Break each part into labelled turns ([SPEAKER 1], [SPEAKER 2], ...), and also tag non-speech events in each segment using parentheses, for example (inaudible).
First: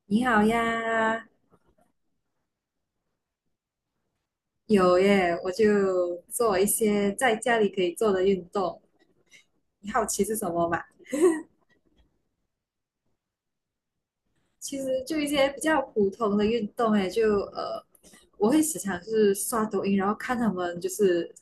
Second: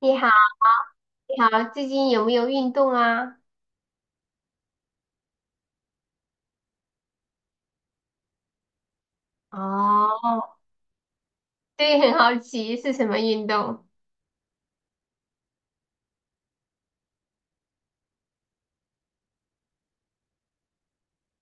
[SPEAKER 1] 你
[SPEAKER 2] 你
[SPEAKER 1] 好，
[SPEAKER 2] 好呀。
[SPEAKER 1] 你好，最近有没有运动啊？
[SPEAKER 2] 有耶，我就做一些在家里可以做的运动。你好奇是什
[SPEAKER 1] 哦，
[SPEAKER 2] 么嘛？
[SPEAKER 1] 对，很好奇是什么运动？
[SPEAKER 2] 其实就一些比较普通的运动，哎，就呃，我会时常是刷抖音，然后看他们就是，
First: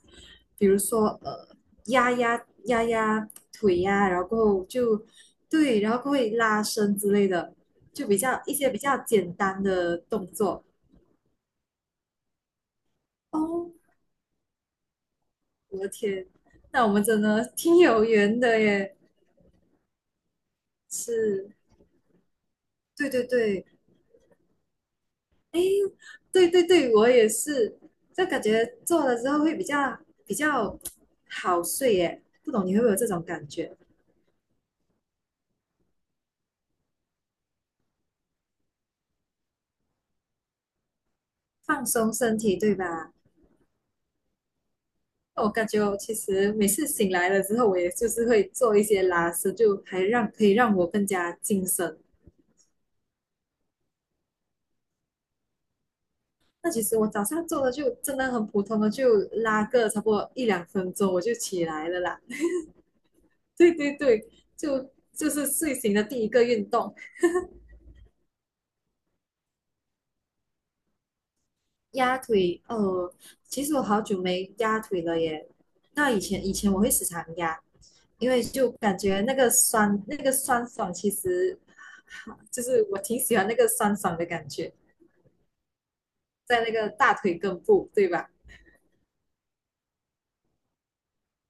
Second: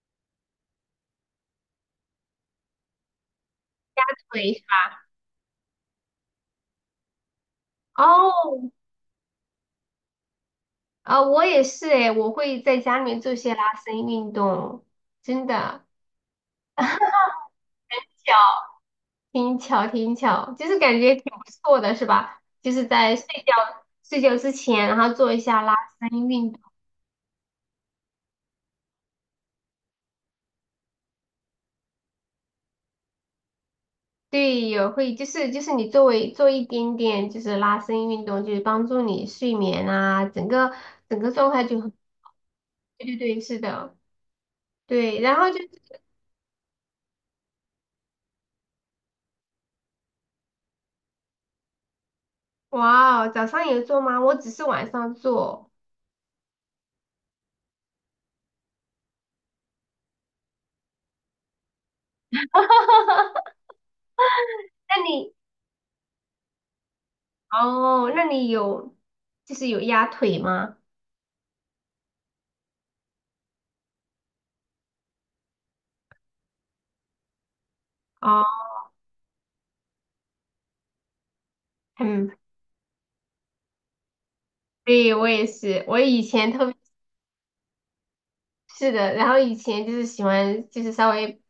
[SPEAKER 2] 比如说压压腿呀、然后过
[SPEAKER 1] 对，
[SPEAKER 2] 后就对，然后过后会拉伸之类的，就比较一些
[SPEAKER 1] 哦，
[SPEAKER 2] 比较简单的动作。
[SPEAKER 1] 啊，我也是诶，我会在家里面做些拉
[SPEAKER 2] 哦，
[SPEAKER 1] 伸运动，真
[SPEAKER 2] 我
[SPEAKER 1] 的。
[SPEAKER 2] 的天，那我
[SPEAKER 1] (laughs)
[SPEAKER 2] 们真的挺有缘
[SPEAKER 1] 巧，
[SPEAKER 2] 的耶，
[SPEAKER 1] 挺巧，挺巧，就是感觉挺不
[SPEAKER 2] 是。
[SPEAKER 1] 错的，是吧？就是
[SPEAKER 2] 对
[SPEAKER 1] 在
[SPEAKER 2] 对
[SPEAKER 1] 睡
[SPEAKER 2] 对，
[SPEAKER 1] 觉睡觉之前，然后做一
[SPEAKER 2] 哎，
[SPEAKER 1] 下拉伸
[SPEAKER 2] 对
[SPEAKER 1] 运动。
[SPEAKER 2] 对对，我也是，就感觉做了之后会比较好睡耶，不懂你会不会有这种感觉？
[SPEAKER 1] 对，有会就是你做一点点就是拉伸运动，就是帮助你睡眠啊，整个状态就
[SPEAKER 2] 放
[SPEAKER 1] 很。
[SPEAKER 2] 松身体，对
[SPEAKER 1] 对
[SPEAKER 2] 吧？
[SPEAKER 1] 对对，是的。对，然
[SPEAKER 2] 我
[SPEAKER 1] 后就
[SPEAKER 2] 感
[SPEAKER 1] 是
[SPEAKER 2] 觉我其实每次醒来了之后，我也就是会做一些拉伸，就还让可以让我更加精神。
[SPEAKER 1] 哇哦早上有做吗？我只是晚上做。
[SPEAKER 2] 那其实我早上做的就真的很普通的，就拉个差不多一两分钟我就起来了啦。
[SPEAKER 1] (laughs) 那
[SPEAKER 2] (laughs) 对对对，就
[SPEAKER 1] 你
[SPEAKER 2] 是睡醒的第一个运动。
[SPEAKER 1] 哦，那你有就是有压腿吗？
[SPEAKER 2] 压腿，哦，其实我好久没压腿了耶。那以前我会时常压，因为
[SPEAKER 1] 哦，
[SPEAKER 2] 就感觉那个酸爽，其实
[SPEAKER 1] 嗯，
[SPEAKER 2] 就是我挺喜欢那个酸爽的感觉，
[SPEAKER 1] 对，我也是，我以前
[SPEAKER 2] 在
[SPEAKER 1] 特
[SPEAKER 2] 那
[SPEAKER 1] 别
[SPEAKER 2] 个大腿根部，对吧？
[SPEAKER 1] 是的，然后以前就是喜欢就是稍微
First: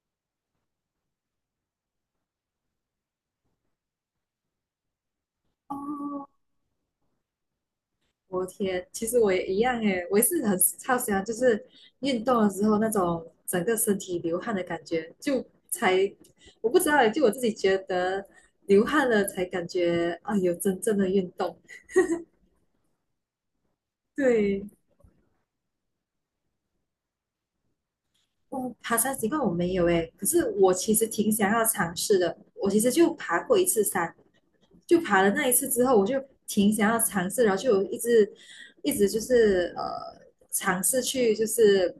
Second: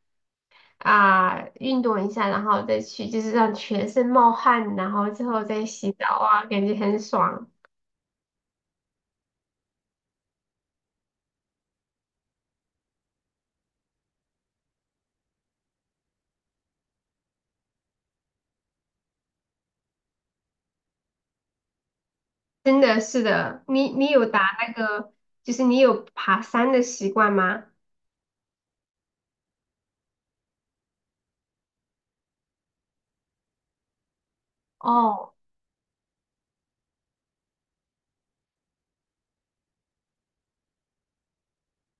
[SPEAKER 1] 运动一下，然后再去就是让全身冒汗，然后之后再洗澡
[SPEAKER 2] 哦，
[SPEAKER 1] 啊，感觉很爽。
[SPEAKER 2] 我天，其实我也一样耶，我也是很超喜欢，就是运动的时候那种整个身体流汗的感觉，就才我不知道耶，就我自己觉得流汗了才感觉啊有真正的运动，
[SPEAKER 1] 真的是的，你你有打
[SPEAKER 2] 对。
[SPEAKER 1] 那个就是你有爬山的习惯吗？
[SPEAKER 2] 哦，爬山习惯我没有诶，可是我其实挺想要尝试的。我其实就爬过一次山，就爬了
[SPEAKER 1] 哦。
[SPEAKER 2] 那一次之后，我就挺想要尝试，然后就有一直就是尝试去，就是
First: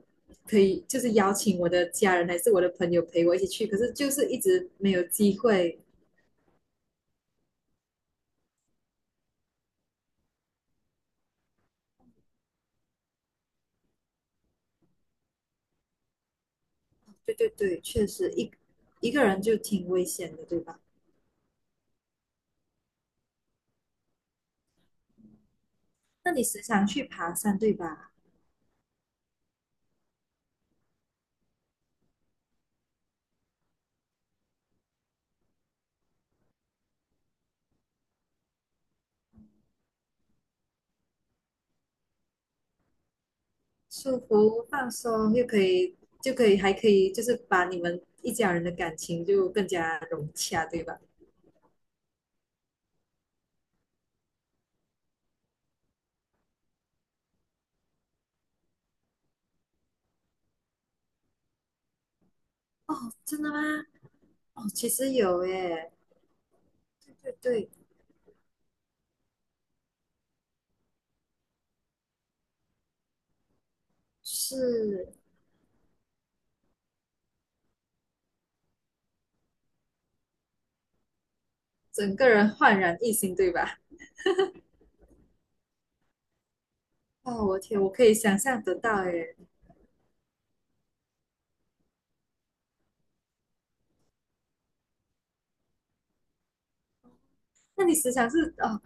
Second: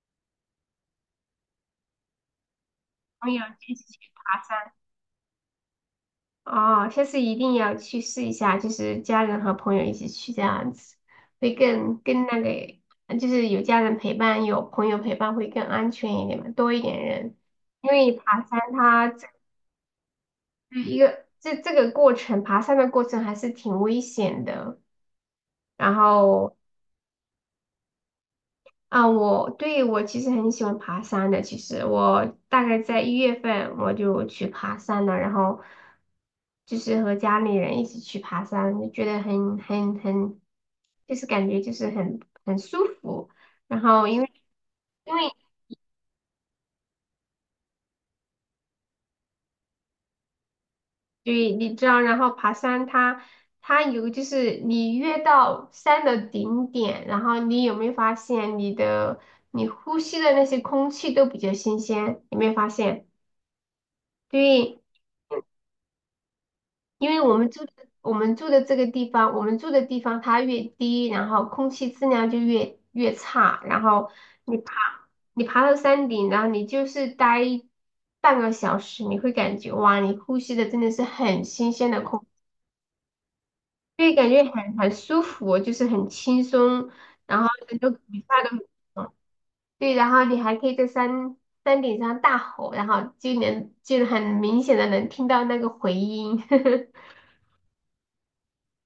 [SPEAKER 2] 可以就是邀请我的家人还是我的朋友陪
[SPEAKER 1] 朋
[SPEAKER 2] 我一
[SPEAKER 1] 友
[SPEAKER 2] 起去，
[SPEAKER 1] 一
[SPEAKER 2] 可是
[SPEAKER 1] 起
[SPEAKER 2] 就
[SPEAKER 1] 去。
[SPEAKER 2] 是一直没有机会。
[SPEAKER 1] 哦，下次一定要去试一下，就是家人和朋友一起去这样子，会更那个，就是有家人陪伴，有朋友陪伴会更安全一点嘛，多一点
[SPEAKER 2] 对
[SPEAKER 1] 人。
[SPEAKER 2] 对对，
[SPEAKER 1] 因
[SPEAKER 2] 确
[SPEAKER 1] 为
[SPEAKER 2] 实
[SPEAKER 1] 爬
[SPEAKER 2] 一
[SPEAKER 1] 山它
[SPEAKER 2] 个
[SPEAKER 1] 这
[SPEAKER 2] 人就挺危险的，对吧？
[SPEAKER 1] 一个这这个过程，爬山的过程还是挺危险的，然
[SPEAKER 2] 那你
[SPEAKER 1] 后
[SPEAKER 2] 时常去爬山，对吧？
[SPEAKER 1] 啊，我，对，我其实很喜欢爬山的。其实我大概在1月份我就去爬山了，然后就是和家里人一起去爬山，就觉得很很很，就是感觉就是很舒服。然后
[SPEAKER 2] 舒
[SPEAKER 1] 因为
[SPEAKER 2] 服、放
[SPEAKER 1] 因为
[SPEAKER 2] 松，又可以还可以，就是把你们一家人的感情就更加融洽，对吧？
[SPEAKER 1] 对，你知道，然后爬山它有就是你越到山的顶点，然后你有没有发现你的你呼吸的那些空气都比较新鲜？有没有发
[SPEAKER 2] 哦，
[SPEAKER 1] 现？
[SPEAKER 2] 真的吗？哦，
[SPEAKER 1] 对。
[SPEAKER 2] 其实有耶，
[SPEAKER 1] 因
[SPEAKER 2] 对
[SPEAKER 1] 为我
[SPEAKER 2] 对
[SPEAKER 1] 们住
[SPEAKER 2] 对，
[SPEAKER 1] 的我们住的这个地方，我们住的地方它越低，然后空气质量就越差，然后你爬
[SPEAKER 2] 是
[SPEAKER 1] 你爬到山顶，然后你就是待半个小时，你会感觉哇，你呼吸的真的是很新鲜的
[SPEAKER 2] 整
[SPEAKER 1] 空气，
[SPEAKER 2] 个人焕然一新，对吧？
[SPEAKER 1] 所以感觉很舒服，就是很轻松，然
[SPEAKER 2] 哦，
[SPEAKER 1] 后
[SPEAKER 2] 我
[SPEAKER 1] 整
[SPEAKER 2] 天，我
[SPEAKER 1] 个骨
[SPEAKER 2] 可以想
[SPEAKER 1] 架都
[SPEAKER 2] 象
[SPEAKER 1] 很
[SPEAKER 2] 得到
[SPEAKER 1] 爽。
[SPEAKER 2] 耶。
[SPEAKER 1] 对，然后你还可以在山顶上大吼，然后就很明显的能听到那个回音。(laughs)
[SPEAKER 2] 那你时常是哦，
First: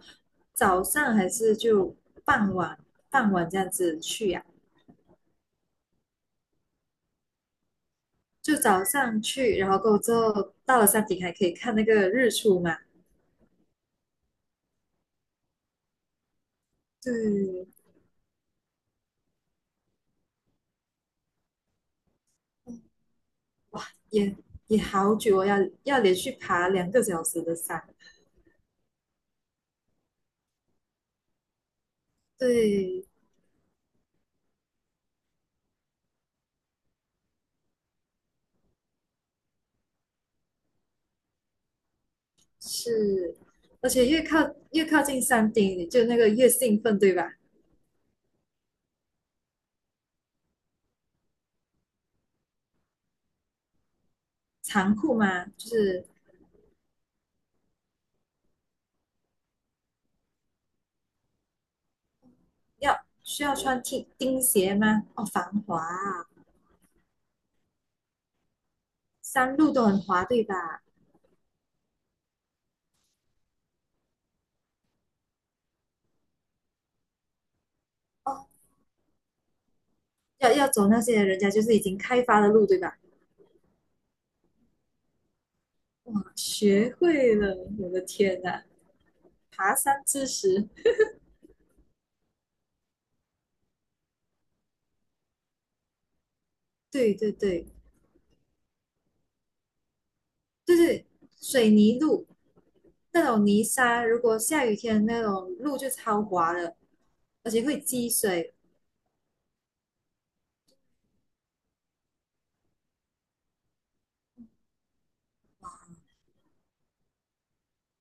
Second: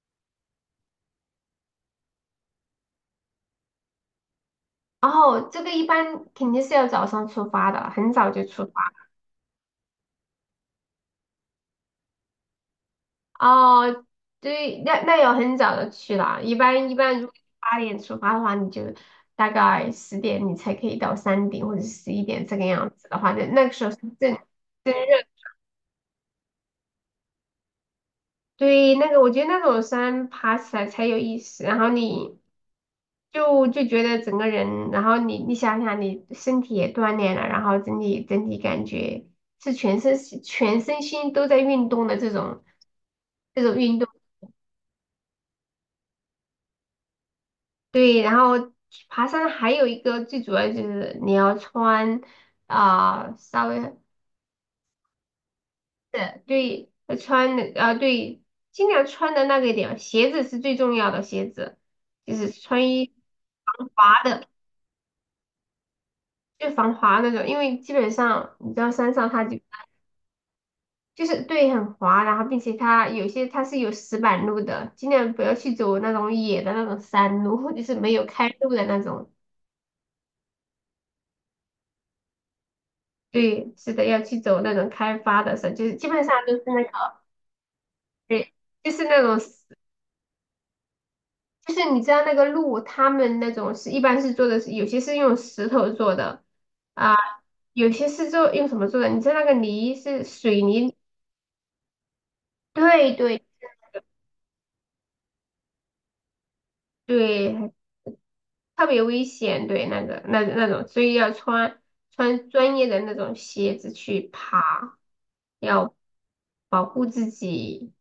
[SPEAKER 2] 早上还是就傍晚，傍晚这样子去呀、
[SPEAKER 1] 然后这个一般肯定是要早上出发的，很早就
[SPEAKER 2] 就
[SPEAKER 1] 出
[SPEAKER 2] 早
[SPEAKER 1] 发。
[SPEAKER 2] 上去，然后过后之后到了山顶还可以看那个日出嘛？
[SPEAKER 1] 哦，对，那要很早的去了。一般一般，如果
[SPEAKER 2] 对，
[SPEAKER 1] 8点出发的话，你就大概10点你才可以到山顶，或者11点这个样子的话，那个时候是
[SPEAKER 2] 也
[SPEAKER 1] 正
[SPEAKER 2] 也
[SPEAKER 1] 正热。
[SPEAKER 2] 好久哦，要连续爬2个小时的山。
[SPEAKER 1] 对，那个我觉得那种山爬起来才有意思，然后你
[SPEAKER 2] 对，
[SPEAKER 1] 就就觉得整个人，然后你想想，你身体也锻炼了，然后整体感觉是全身心都在运动的这种。
[SPEAKER 2] 是，
[SPEAKER 1] 这种
[SPEAKER 2] 而
[SPEAKER 1] 运
[SPEAKER 2] 且
[SPEAKER 1] 动，
[SPEAKER 2] 越靠近山顶，你就那个越兴奋，对吧？
[SPEAKER 1] 对，然后爬山还有一个最主要就是你要穿稍微的，
[SPEAKER 2] 长裤吗？就是
[SPEAKER 1] 对，要穿的,对，尽量穿的那个一点，鞋子是最重要的，鞋子就是穿一
[SPEAKER 2] 需要穿
[SPEAKER 1] 防
[SPEAKER 2] 钉
[SPEAKER 1] 滑
[SPEAKER 2] 钉
[SPEAKER 1] 的，
[SPEAKER 2] 鞋吗？哦，防滑啊，
[SPEAKER 1] 就防滑那种，因为基本上你知道山上它
[SPEAKER 2] 山
[SPEAKER 1] 就
[SPEAKER 2] 路都很滑，对吧？
[SPEAKER 1] 就是对很滑，然后并且它有些它是有石板路的，尽量不要去走那种野的那种山路。(laughs) 就是没有
[SPEAKER 2] 哦，
[SPEAKER 1] 开路的那种。
[SPEAKER 2] 要走那些人家就是已经开发的路，对吧？
[SPEAKER 1] 对，是的，要去走那种开发的时候，就是基本
[SPEAKER 2] 哇，
[SPEAKER 1] 上都是那个，
[SPEAKER 2] 学会了，我的天
[SPEAKER 1] 对，
[SPEAKER 2] 呐，
[SPEAKER 1] 就是那种石，
[SPEAKER 2] 爬山知识，
[SPEAKER 1] 就是你知道那个路，他们那种是一般是做的是，有些是用石头做的，啊，
[SPEAKER 2] 对对对
[SPEAKER 1] 有些是做用什么做的？你知道那个泥是水
[SPEAKER 2] 就
[SPEAKER 1] 泥，
[SPEAKER 2] 是水泥路，
[SPEAKER 1] 对
[SPEAKER 2] 那
[SPEAKER 1] 对
[SPEAKER 2] 种泥沙，如果下雨天那种路就超滑的，而且
[SPEAKER 1] 对，
[SPEAKER 2] 会积水。
[SPEAKER 1] 特别危险，对那个那种，所以要穿穿专业的那种鞋子去爬，要保护自己，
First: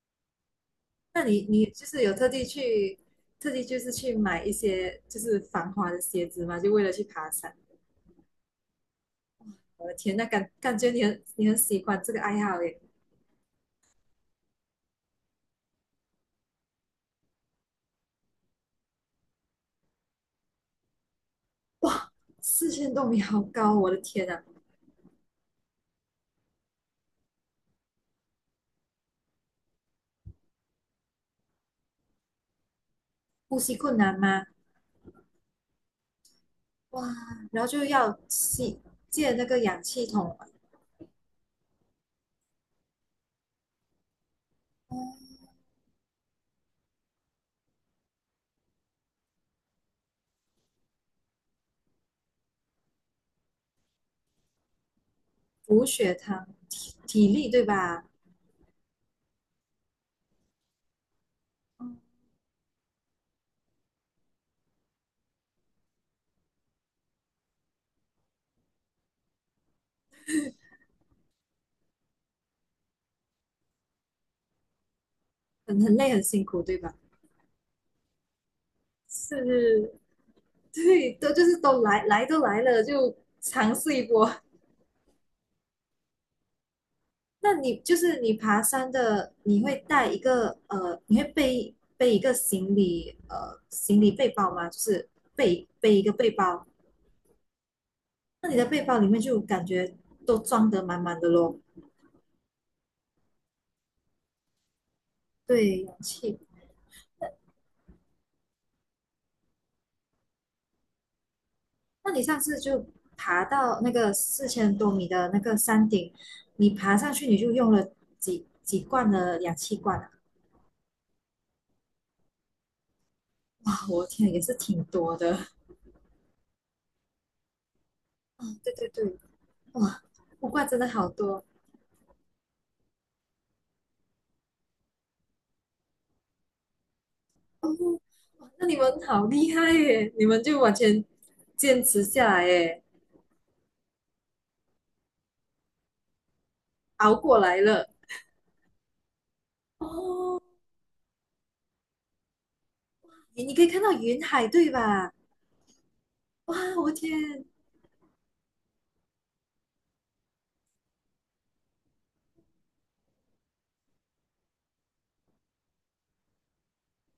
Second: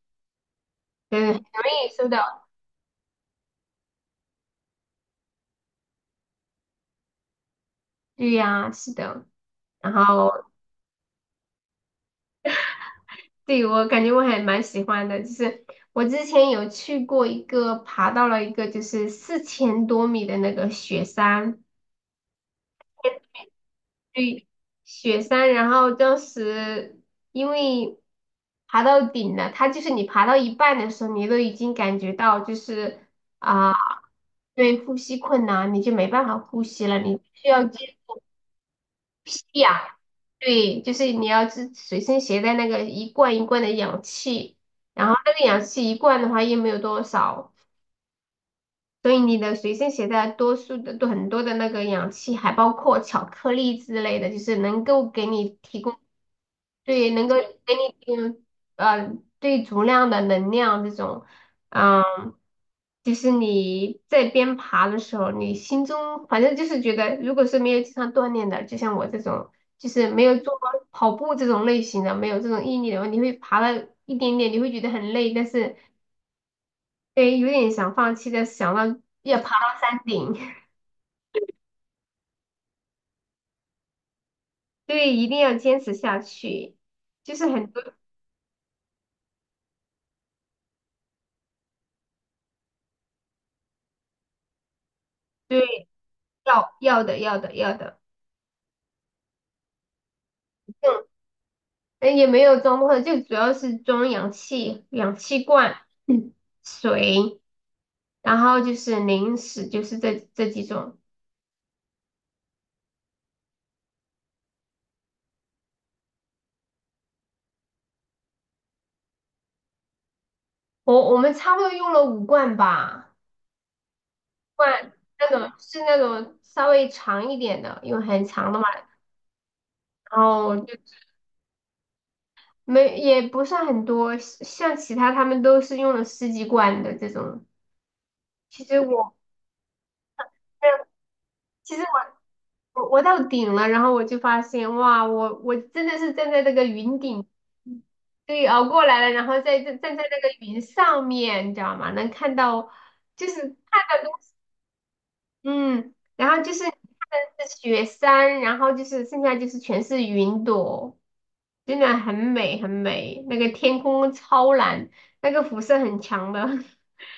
[SPEAKER 2] 那
[SPEAKER 1] 对，很容
[SPEAKER 2] 你就
[SPEAKER 1] 易
[SPEAKER 2] 是
[SPEAKER 1] 受
[SPEAKER 2] 有特地
[SPEAKER 1] 到，
[SPEAKER 2] 去，特地就是去买一些就是防滑的鞋子嘛，就为了去爬山。
[SPEAKER 1] 对呀，是的，
[SPEAKER 2] 我
[SPEAKER 1] 然
[SPEAKER 2] 的天，那
[SPEAKER 1] 后，
[SPEAKER 2] 感觉你很喜欢这个爱好耶，
[SPEAKER 1] 对，我感觉我还蛮喜欢的，就是我之前有去过一个，爬到了一个就是4000多米的那个雪山。
[SPEAKER 2] 四千多米好高，我的天啊，
[SPEAKER 1] 对，雪山，然后当时因为爬到顶了，它就是你爬到一半的时候，你都已经感觉到就是
[SPEAKER 2] 呼
[SPEAKER 1] 啊。
[SPEAKER 2] 吸困难吗？
[SPEAKER 1] 对，呼吸困难，你就没办法呼吸了，
[SPEAKER 2] 哇，
[SPEAKER 1] 你需要
[SPEAKER 2] 然后就
[SPEAKER 1] 接
[SPEAKER 2] 要借那个
[SPEAKER 1] 氧。
[SPEAKER 2] 氧气筒
[SPEAKER 1] 对，就是你要随身携带那个一罐一罐的氧气，然后那个氧气一罐的话又没有多少，所以你的随身携带多数的都很多的那个氧气，还包括巧克力之类的，就是能够给你提
[SPEAKER 2] 补
[SPEAKER 1] 供。
[SPEAKER 2] 血糖，体
[SPEAKER 1] 对，能
[SPEAKER 2] 体
[SPEAKER 1] 够
[SPEAKER 2] 力对
[SPEAKER 1] 给
[SPEAKER 2] 吧？
[SPEAKER 1] 你呃对足量的能量这种。嗯，就是你在边爬的时候，你心中反正就是觉得，如果是没有经常锻炼的，就像我这种，就是没有做过跑步这种类型的，没有这种毅力的话，你会爬了一点点，你会觉得很累，但是
[SPEAKER 2] 很累很辛苦对吧？
[SPEAKER 1] 对，有点想放弃，但是想到要爬到
[SPEAKER 2] 是
[SPEAKER 1] 山顶。
[SPEAKER 2] 对，都就是都来都来了，就尝试一波。
[SPEAKER 1] (laughs) 对，一定要坚持下去，就是
[SPEAKER 2] 那
[SPEAKER 1] 很
[SPEAKER 2] 你
[SPEAKER 1] 多
[SPEAKER 2] 就是你爬山的，你会带一个呃，你会背一个行李呃行李背包吗？就是背
[SPEAKER 1] 对
[SPEAKER 2] 背一个背包，
[SPEAKER 1] 要的要的要的。
[SPEAKER 2] 那你的背包里面就感觉都装得满满的咯。
[SPEAKER 1] 哎，也没有装少，就主要是装氧气、氧气罐、
[SPEAKER 2] 对，氧
[SPEAKER 1] 嗯
[SPEAKER 2] 气。
[SPEAKER 1] 水，然后就是零食，就是这几种。
[SPEAKER 2] 那你上次就爬到那个四千多米的那个山顶，你爬上去你就用了几罐的氧气罐啊？
[SPEAKER 1] 我们差不多用了5罐吧，
[SPEAKER 2] (laughs) 啊，我天，也是挺
[SPEAKER 1] 罐
[SPEAKER 2] 多
[SPEAKER 1] 那
[SPEAKER 2] 的。
[SPEAKER 1] 种
[SPEAKER 2] (laughs)
[SPEAKER 1] 是那种稍微长一点的，因为很
[SPEAKER 2] 啊，
[SPEAKER 1] 长的嘛，
[SPEAKER 2] 对对对，哇，
[SPEAKER 1] 然
[SPEAKER 2] 卜
[SPEAKER 1] 后
[SPEAKER 2] 卦
[SPEAKER 1] 就
[SPEAKER 2] 真的好多
[SPEAKER 1] 没也不算很多，像其他他们都是用了十几罐的这种。
[SPEAKER 2] 哦，哇，
[SPEAKER 1] 其
[SPEAKER 2] 那你
[SPEAKER 1] 实
[SPEAKER 2] 们
[SPEAKER 1] 我。
[SPEAKER 2] 好厉害耶！你们就完全
[SPEAKER 1] 其实。
[SPEAKER 2] 坚持下来耶，
[SPEAKER 1] 我我到顶了，然后我就发现，哇，我真的是站在这个云
[SPEAKER 2] 熬
[SPEAKER 1] 顶。
[SPEAKER 2] 过来了。
[SPEAKER 1] 对，熬过来了，然后在站站在那个
[SPEAKER 2] 哦，
[SPEAKER 1] 云上面，你知道吗？能看到，就是
[SPEAKER 2] 你可以
[SPEAKER 1] 看
[SPEAKER 2] 看到
[SPEAKER 1] 到都，
[SPEAKER 2] 云海对吧？
[SPEAKER 1] 嗯，然后就
[SPEAKER 2] 哇，
[SPEAKER 1] 是看
[SPEAKER 2] 我
[SPEAKER 1] 的
[SPEAKER 2] 天！
[SPEAKER 1] 是雪山，然后就是剩下就是全是云朵，真的很美很美，那个天空超蓝，那个辐射很强的。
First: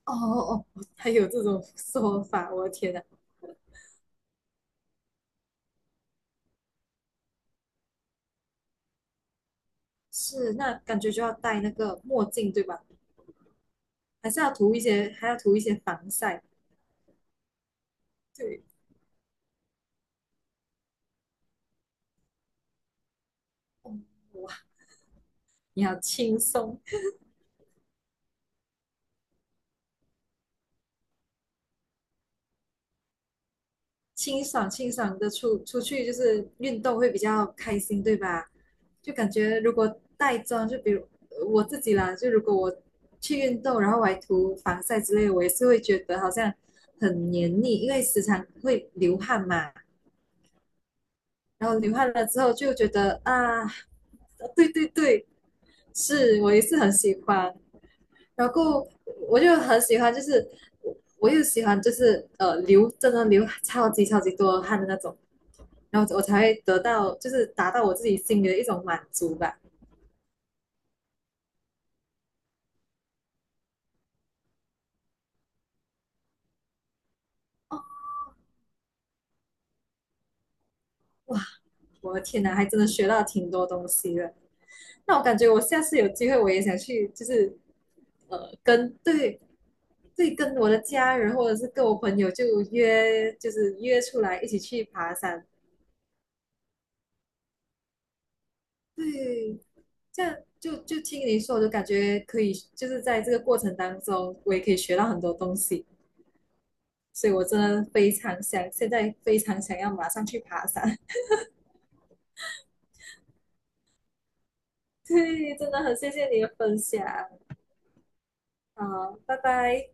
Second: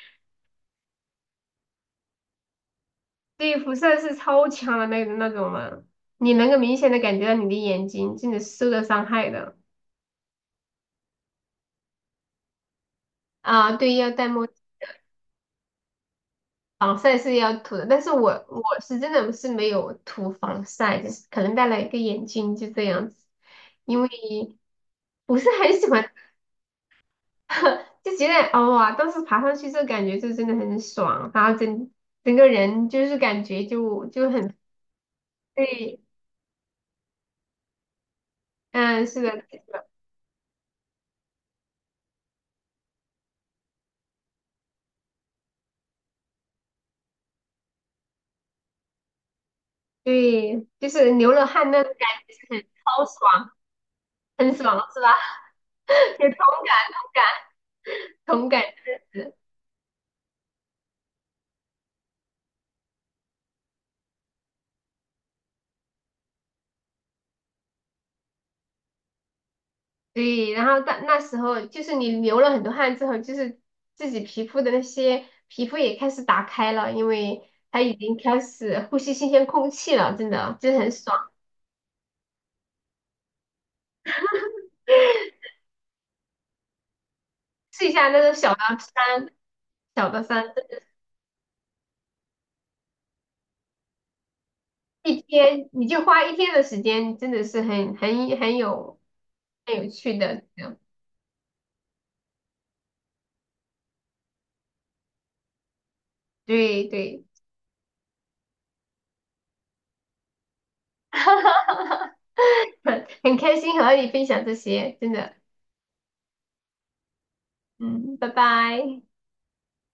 [SPEAKER 2] 哦哦哦，还有这种说法，我的天呐，
[SPEAKER 1] (laughs) 对，辐射是超强的那种的，你能够明显的感觉到你的眼睛真的是受到伤害的。
[SPEAKER 2] 是，那感觉就要戴那个墨镜对吧？
[SPEAKER 1] 啊，对，要戴
[SPEAKER 2] 还是
[SPEAKER 1] 墨
[SPEAKER 2] 要
[SPEAKER 1] 镜，
[SPEAKER 2] 涂一些，还要涂一些防晒。
[SPEAKER 1] 防晒是要涂的，但是我
[SPEAKER 2] 对，
[SPEAKER 1] 是真的是没有涂防晒，就是可能戴了一个眼镜就这样子，因为
[SPEAKER 2] 哇，
[SPEAKER 1] 不是很
[SPEAKER 2] 你
[SPEAKER 1] 喜
[SPEAKER 2] 好
[SPEAKER 1] 欢。
[SPEAKER 2] 轻松。
[SPEAKER 1] (laughs) 就觉得哦哇，当时爬上去这感觉就真的很爽，然后整个人就是感觉就
[SPEAKER 2] 清
[SPEAKER 1] 很，
[SPEAKER 2] 爽清爽的出
[SPEAKER 1] 对。
[SPEAKER 2] 去，就是运动会比较开心，对吧？
[SPEAKER 1] 嗯，
[SPEAKER 2] 就
[SPEAKER 1] 是
[SPEAKER 2] 感
[SPEAKER 1] 的，
[SPEAKER 2] 觉
[SPEAKER 1] 是
[SPEAKER 2] 如
[SPEAKER 1] 的，
[SPEAKER 2] 果带妆，就比如我自己啦，就如果我去运动，然后我还涂防晒之类的我也是会觉得好像很黏腻，因为时常会流汗嘛。
[SPEAKER 1] 对，就是流了汗
[SPEAKER 2] 然后
[SPEAKER 1] 那
[SPEAKER 2] 流
[SPEAKER 1] 种感
[SPEAKER 2] 汗了
[SPEAKER 1] 觉是
[SPEAKER 2] 之后
[SPEAKER 1] 很
[SPEAKER 2] 就觉
[SPEAKER 1] 超
[SPEAKER 2] 得
[SPEAKER 1] 爽，
[SPEAKER 2] 啊，
[SPEAKER 1] 很
[SPEAKER 2] 对
[SPEAKER 1] 爽
[SPEAKER 2] 对
[SPEAKER 1] 是吧？
[SPEAKER 2] 对，
[SPEAKER 1] (laughs) 有同
[SPEAKER 2] 是我也
[SPEAKER 1] 感，
[SPEAKER 2] 是很
[SPEAKER 1] 同
[SPEAKER 2] 喜
[SPEAKER 1] 感，
[SPEAKER 2] 欢。
[SPEAKER 1] 同
[SPEAKER 2] 然
[SPEAKER 1] 感。
[SPEAKER 2] 后我就很喜欢，就是我我又喜欢就是真的流超级超级多汗的那种。然后我才会得到，就是达到我自己心里的一种满足吧。
[SPEAKER 1] 对，然后到那时候就是你流了很多汗之后，就是自己皮肤的那些皮肤也开始打开了，因为它已经开始呼吸新鲜空气了，真的真是很爽。
[SPEAKER 2] 哇，我的天哪，还真的学到挺多东西的。那我感
[SPEAKER 1] (laughs)
[SPEAKER 2] 觉我下次有机会，我也想去，就是
[SPEAKER 1] 试一下那种小的山，
[SPEAKER 2] 对
[SPEAKER 1] 小的
[SPEAKER 2] 对，
[SPEAKER 1] 山，
[SPEAKER 2] 跟我的家人或者是跟我朋友就约，就是约出来一起去爬
[SPEAKER 1] 一
[SPEAKER 2] 山。
[SPEAKER 1] 天你就花一天的时间，真的是很很很有
[SPEAKER 2] 对，
[SPEAKER 1] 很有趣
[SPEAKER 2] 这样
[SPEAKER 1] 的，这
[SPEAKER 2] 就
[SPEAKER 1] 样
[SPEAKER 2] 就听你说，我就感觉可以，就是在这个过程当中，我也可以学到很多东西。
[SPEAKER 1] 对对。
[SPEAKER 2] 所以我真的非常想，现在非常想要马上去爬山。
[SPEAKER 1] (laughs) 很开心和你分享这些，
[SPEAKER 2] (laughs)
[SPEAKER 1] 真的。
[SPEAKER 2] 对，真的很谢谢你的分享。
[SPEAKER 1] 嗯，拜拜。
[SPEAKER 2] 好，拜拜。